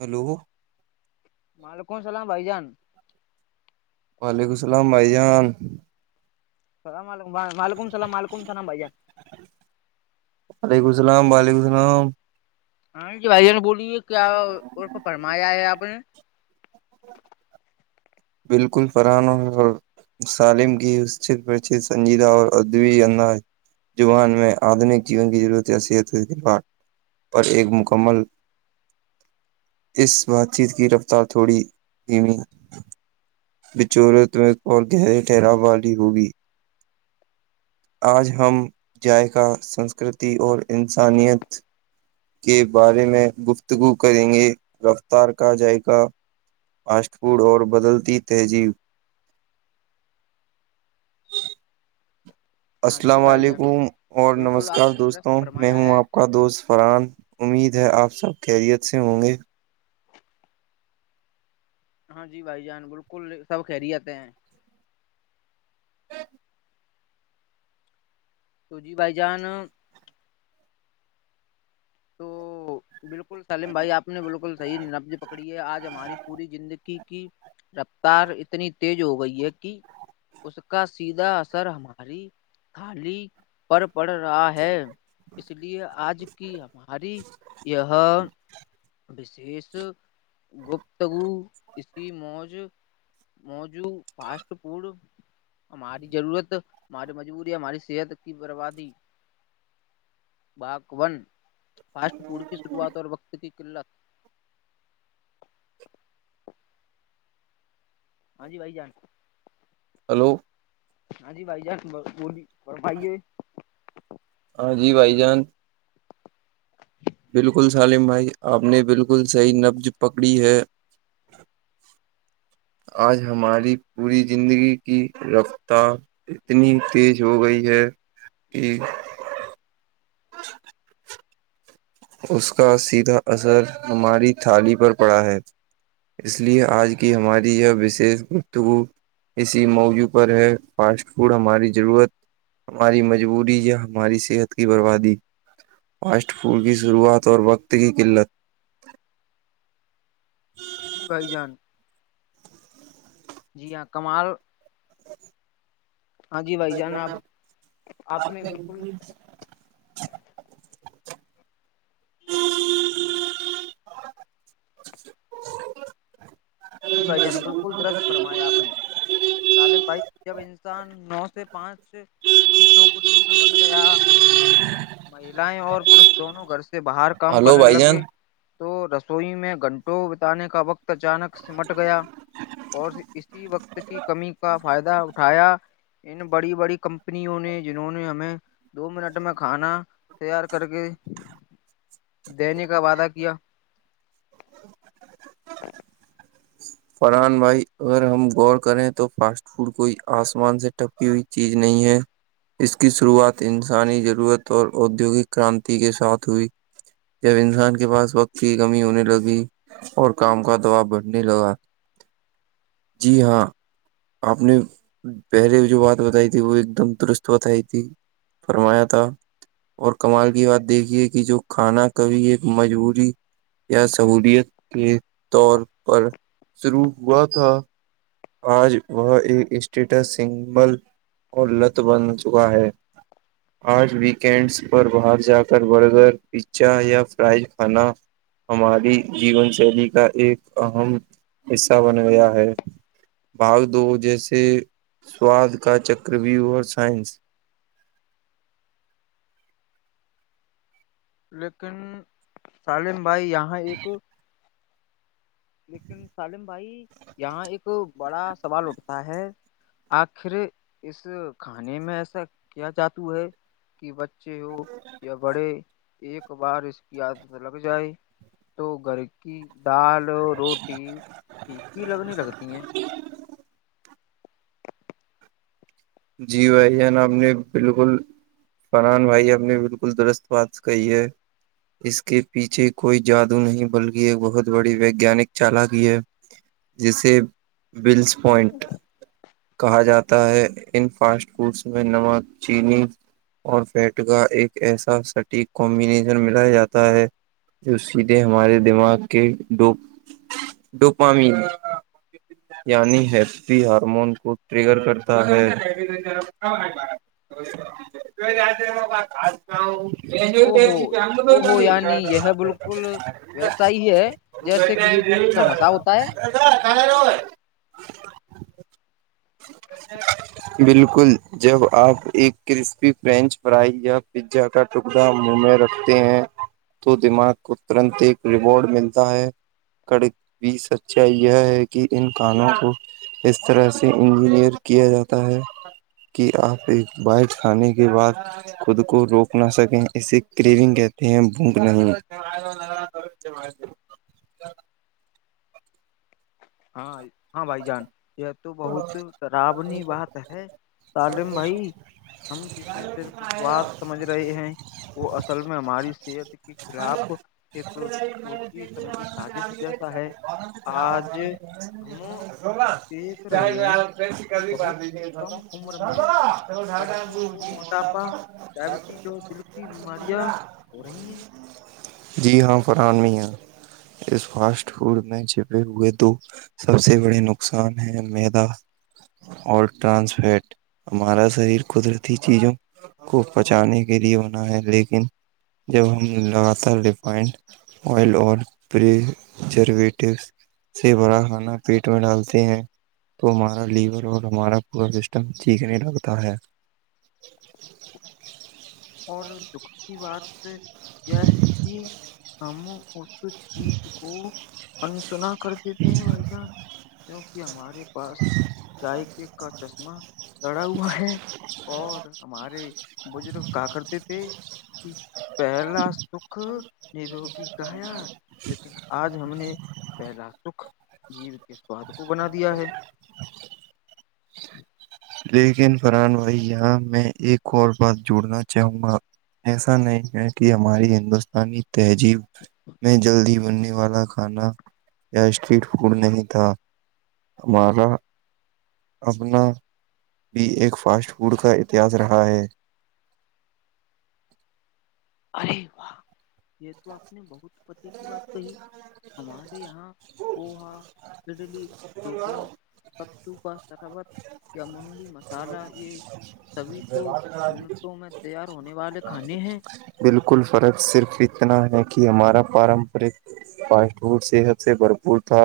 hello وعلیکم السلام بھائی جان وعلیکم السلام بھائی جان سلام علیکم وعلیکم السلام و علیکم السلام بھ جان وعلیکم السلام و علیکم السلام ہاں یہ بھائی ج نے بولی ہے کیا ارف فرمایا ہے آپ نے بالکل فران اور سالم کی اسچت سنجیدہ اور ادبی انداز زبان میں آدھنک جیون کی ضرورت حیثیحت پر ایک مکمل اس بات چیت کی رفتار تھوڑی دمی بچور تمیں اور گہرے ٹھہراؤ والی ہوگی آج ہم ذائقہ سنسکرتی اور انسانیت کے بارے میں گفتگو کریں گے رفتار کا ذائقہ آاش پڑ اور بدلتی تہذیب ہاں جی السلام بھائی جان علیکم اور بالکل نمسکار آپ نے درست دوستوں میں فرمایا ہوں ہے آپ کا دوست فرحان امید ج آپ سب خریت سے ہوں گے ہاں جی بھائی جان بالکل سب خہری آاتتے ہیں ہ تو جی بائی جان بالکل بالکل سلیم بھائی آپ نے بالکل صحیح نبز پکڑی ہے آج ہماری پوری زندگی کی رفتار اتنی تیز ہو گئی ہے کہ اس کا سیدھا اثر ہماری تھالی پر پڑ رہا ہے اس لیے آج کی ہماری یہشش گپتگو اس کی موج موجو فاسٹ فوڈ ہماری ضرورت ہماری مجبوری ہماری صحت کی بربادی بکن فاسٹ فوڈ شروعات اور وقت کی قلت ہاں جی بائی جان ہلو ہاں جی بھائی جس بولی بھائی ہو ہاں جی بھائی جان بالکل سالم بھائی آپ نے بالکل صحیح نبز پکڑی ہے آج ہماری پوری زندگی کی رفتار اتنی تیز ہو گئی ہے ٹھیک ا اس کا اثر ہماری تھالی پر پڑا ہے اس لیے آج کی ہماری یہ وشش گفتگو اسی موضوع پر ہے فاسٹ فوڈ ہماری ضرورت ہماری مجبوری یا ہماری صحت کی بربادی فاسٹ فوڈ کی شروعات اور وقت کی قلت جی بھائی جان جی ہاں کمال ہاں جی بھائی جان آپ آپ نے بالکل جی بھائی جان بالکل درست فرمایا آپ ج ان نو سے پانچ کی نوکریوں میں بن گیا مہلاائیں اور پوش دونوں گھر سے سے باہر کام ہلو کرنے بھائی جان لگے تو رسوئی میں گھنٹوں بتانے کا وقت اچانک سمٹ گیا اور اسی وقت کی انن بڑی بڑی کم اپنیوں نے جنہوں نے ہمیں دو منٹ میں کھانا تیار کر کے دین کا وعدہ کیا ج فران بھائی اگر ہم غور کریں تو فاسٹ فوڈ کوئی آسمان سے ٹپی ہوئی چیز نہیں ہے اس کی شروعات انسانی ضرورت اور ادیوگک کرانتی کے ساتھ ہوئی جب انسان کے پاس وقت کی کمی ہونے لگی اور کام کا دباؤ بڑھنے لگا جی ہاں آپ نے پہلے جو بات بتائی تھی وہ ایک دم درست بتائی تھی فرمایا تھا اور کمال کی بات دیکھیے کہ جو کھانا کبھی ایک مجبوری یا سہلیت کے طور پر شروع ہوا تھا آج وہ ایک اسٹیٹس سگل اور لت بن چکا ہے آج ویکینڈس پر باہر جا کر برگر پا یا فرائی کھانا ہماری جیون شیلی کا ایک اہم حصہ بن گیا ہے بھاگ دو جیسے سواد کا چکروو اور سائنس لیکن سالم بھائی یہاں ایک لیکن سالم بھائی یہاں ایک بڑا سوال اٹھتا ہے آخر اس کھانے میں ایسا کیا جاتو ہے کہ ب بچے ہو یا بڑے ایک بار اس کی عادت لگ جائے تو گھر کی دال روٹی چی لگنے لگتی ہیں [inaudible] جی بھائی جان آپ نے بالکل فنان بھائی آپ نے بالکل درست بات کہی ہے اس کے پیچھے کوئی جادو نہیں بلکہ ایک بہت بڑی ویگانک چالک ہے جسے بلس پوائنٹ کہا جاتا ہے ان فاسٹ فوڈس میں نمک چینی اور فیٹ کا ایک ایسا سٹیک کمبینیشن ملایا جاتا ہے جو سیدھے ہمارے دماغ کے ڈوپامی یعنی ہیپپی ہارمون کو ٹریگر کرتا ہے [unintelligible] او ہو او ہو یعنی یہ بالکل ویسا ہی ہے جیسے کسی چیز [unintelligible] کا نشہ ہوتا ہے [inaudible] بالکل جب آپ ایک کرسپی فرینچ فرائی یا پیزا کا ٹکڑا منہ میں رکھتے ہیں تو دماغ کو ترنت ایک ریوارڈ ملتا ہے کڑی سچائی یہ ہے کہ ان کانوں کو اس طرح سے انجینئر کیا جاتا کہ آپ ایک بائٹ کھانے کے بعد خود کو روک نہ سکیں اسے گریونگ کہتے ہیں بھک نہیں ہاں ہاں بھائی جان یہ تو بہت خرابنی بات ہے سالم بھائی ہم جسے صرف سواد سمجھ رہے ہیں وہ اصل میں ہماری صحت کے خلاف ایک سوچی سمجھی سازش جیسا ہے آج ہم دیکھ رہے ہیں کہ بہت کم عمر میں بچوں کو موٹاپا ڈائبٹیز اور دل کی بیماریاں ہو رہی ہیں جی ہاں قرآن میں ہے اس فاسٹ فوڈ میں چھپے ہوئے دو سب سے بڑے نقصان ہے میدا اور ٹرانسورت ہمارا شریر قدرتی چیزوں کو پچانے کے لیے بنا ہے لیکن جب ہم لگاتار ریفائنڈ آئل اور پریبزرویٹو سے بڑا کھانا پیٹ میں ڈالتے ہیں تو ہمارا لیور اور ہمارا پورا سسٹم ٹھیک نہیں لگتا ہے اور دکھ کی بات یہ ہے کہ ہم [inaudible] کچ چیز کو [inaudible] سنا کر دیتے ہیں بھائی جان کی یہ ہمارے پاس چائے کے کا چشمہ لڑا ہوا ہے اور ہمارے بزرگ کا کرتے تھ پہلا سکھ نروگی کہایا لیکن آج ہم نے پہلا سکھ جیو کے سواد کو بنا دیا ہے لیکن فرحان ویا میں ایک اور بات جڑنا چاہوں گا ایسا نہیں ہے کہ ہماری ہندوستانی تہذیب میں جلدی بننے نوالا کھانا یا اسٹریٹ فوڈ نہیں تھا ہمارا اپنا بھی ایک فاسٹ فوڈ کا اتہس رہا ہے ارے واہ یہ تو آپ نے بہت پتی کی بات کہی ہمارے یہاں پوہا اڈلی ٹوکلا کتو کا سربت یا منڈی مسالہ یہ سبھی تو منٹوں میں تیار ہونے سوال کھانے ہیں بالکل فرق صرف اتنا ہے کہ ہمارا پارمپرک فاسٹ فوڈ صحت سے بھرپور تھا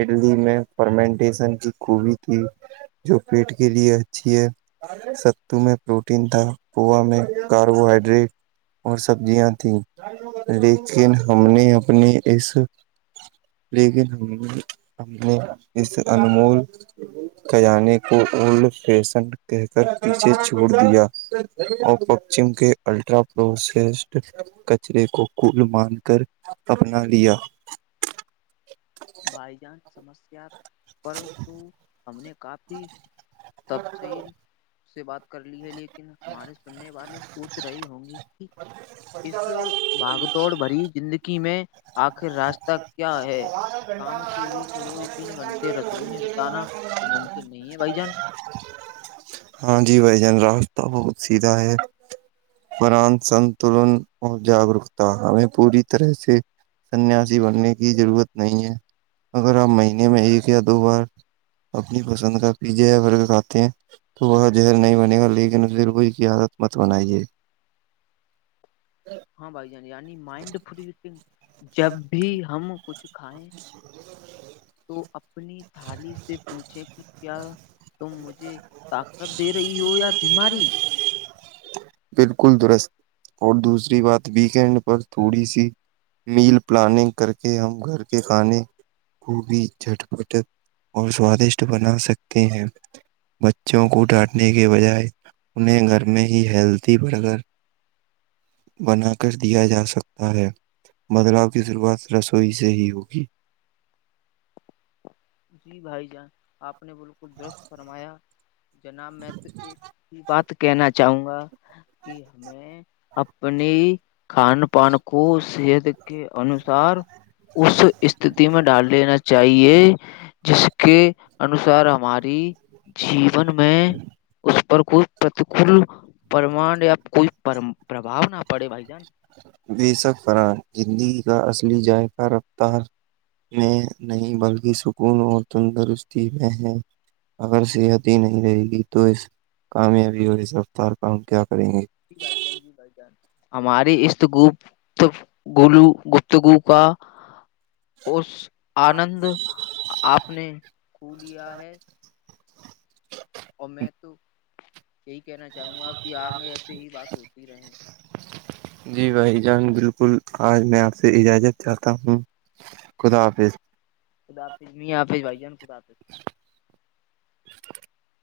اڈلی میں فرمنٹیشن کی گوبی تھی جو پیٹ کے لیے اچھی ہے ستو میں پروٹین تھا کووا میں کاربوہائڈریٹ اور سبزیاں تھیں اس انمول کانے کو فیش کہ کر پیچھے چھوڑ دیا اور چم کے الٹرا پروسسڈ کچرے کو کل مان کر اپنا لیا بائی جان سمسیا پرت ہم نے کافی تفصیل سے بات کر لی ہے لیکن ہمارے سننے والے سوچ رہی ہوں گی کہ پچہ ہزار توڑ بھری زندگی میں آخر راستہ کیا ہے کام کے بیچ روز تین گھنٹے رسوئی میں بتانا تو ممکن نہیں ہے بھائی جان ہاں جی بھ جان راستہ بہت سیدھا ہے پران سنتلن اور جاگروکتا ہمیں پوری طرح سے سنیاسی بننے کی ضرورت نہیں ہے اگر آپ مہینے میں ایک یا دو بار اپنی پسند کا پیزا یاگ کھاتے ہیں تو وہ زہر نہیں بنے گا لیکن برگو اس کی عادت مت بنائیے ہاں بھائی جانی یعنی مائنڈ فری جب بھی ہم کھائےیں تو اپنی تھالی سے پوچھے ٹھیک کیا تم مجھے طاقت دے رہی ہو یا بیماری بالکل درست اور دوسری بات ویکینڈ پر تھوڑی سی میل پلاننگ کر کے ہم گھر کے کھانے خب جٹپٹ اور سوادشٹ بنا سکتے ہیں بچوں کو ڈانٹنے کے بجائے انہیں گھر میں ہی ہلتی برگر بناکر دیا جا سکتا ہے بدلاؤ کی شروعات رسوئی سے ہی ہوگی جی بھائی جان آپ نے بالکل درست فرمایا جناب میں تو ایک ہی بات کہنا چاہوں گا کہ ہمیں اپنی کھان پان کو صحت کے انوسار اس استتی میں ڈال لینا چاہیے [inaudible] جس کے انوسار ہماری جیون میں اس پر کوئی پرتکول پرمان یا کوئی پرمپ بی سب فر ہی اصلی ذائقہ رفتار میں نہیں بلکہ سکون اور تندرستی میں ہے اگر صحت ہی نہیں رہے گی تو اس کامیابی اور اس رفتار کا کیا کریں گے جی بھائی جان جی بھائی جان ہماریے اس تو گ گولو گفتگو کا اس آنند آپ نے ک لیا ہے ا میں تو یہی کہنا چاہوں گا کہ آگے ایسے ہی بات ہوتی رہے جی بھائی جان بالکل آج میں آپ سے اجازت چاہتا ہوں خدا حافظ ا آپ م آپ بائی جن کود تو [inaudible]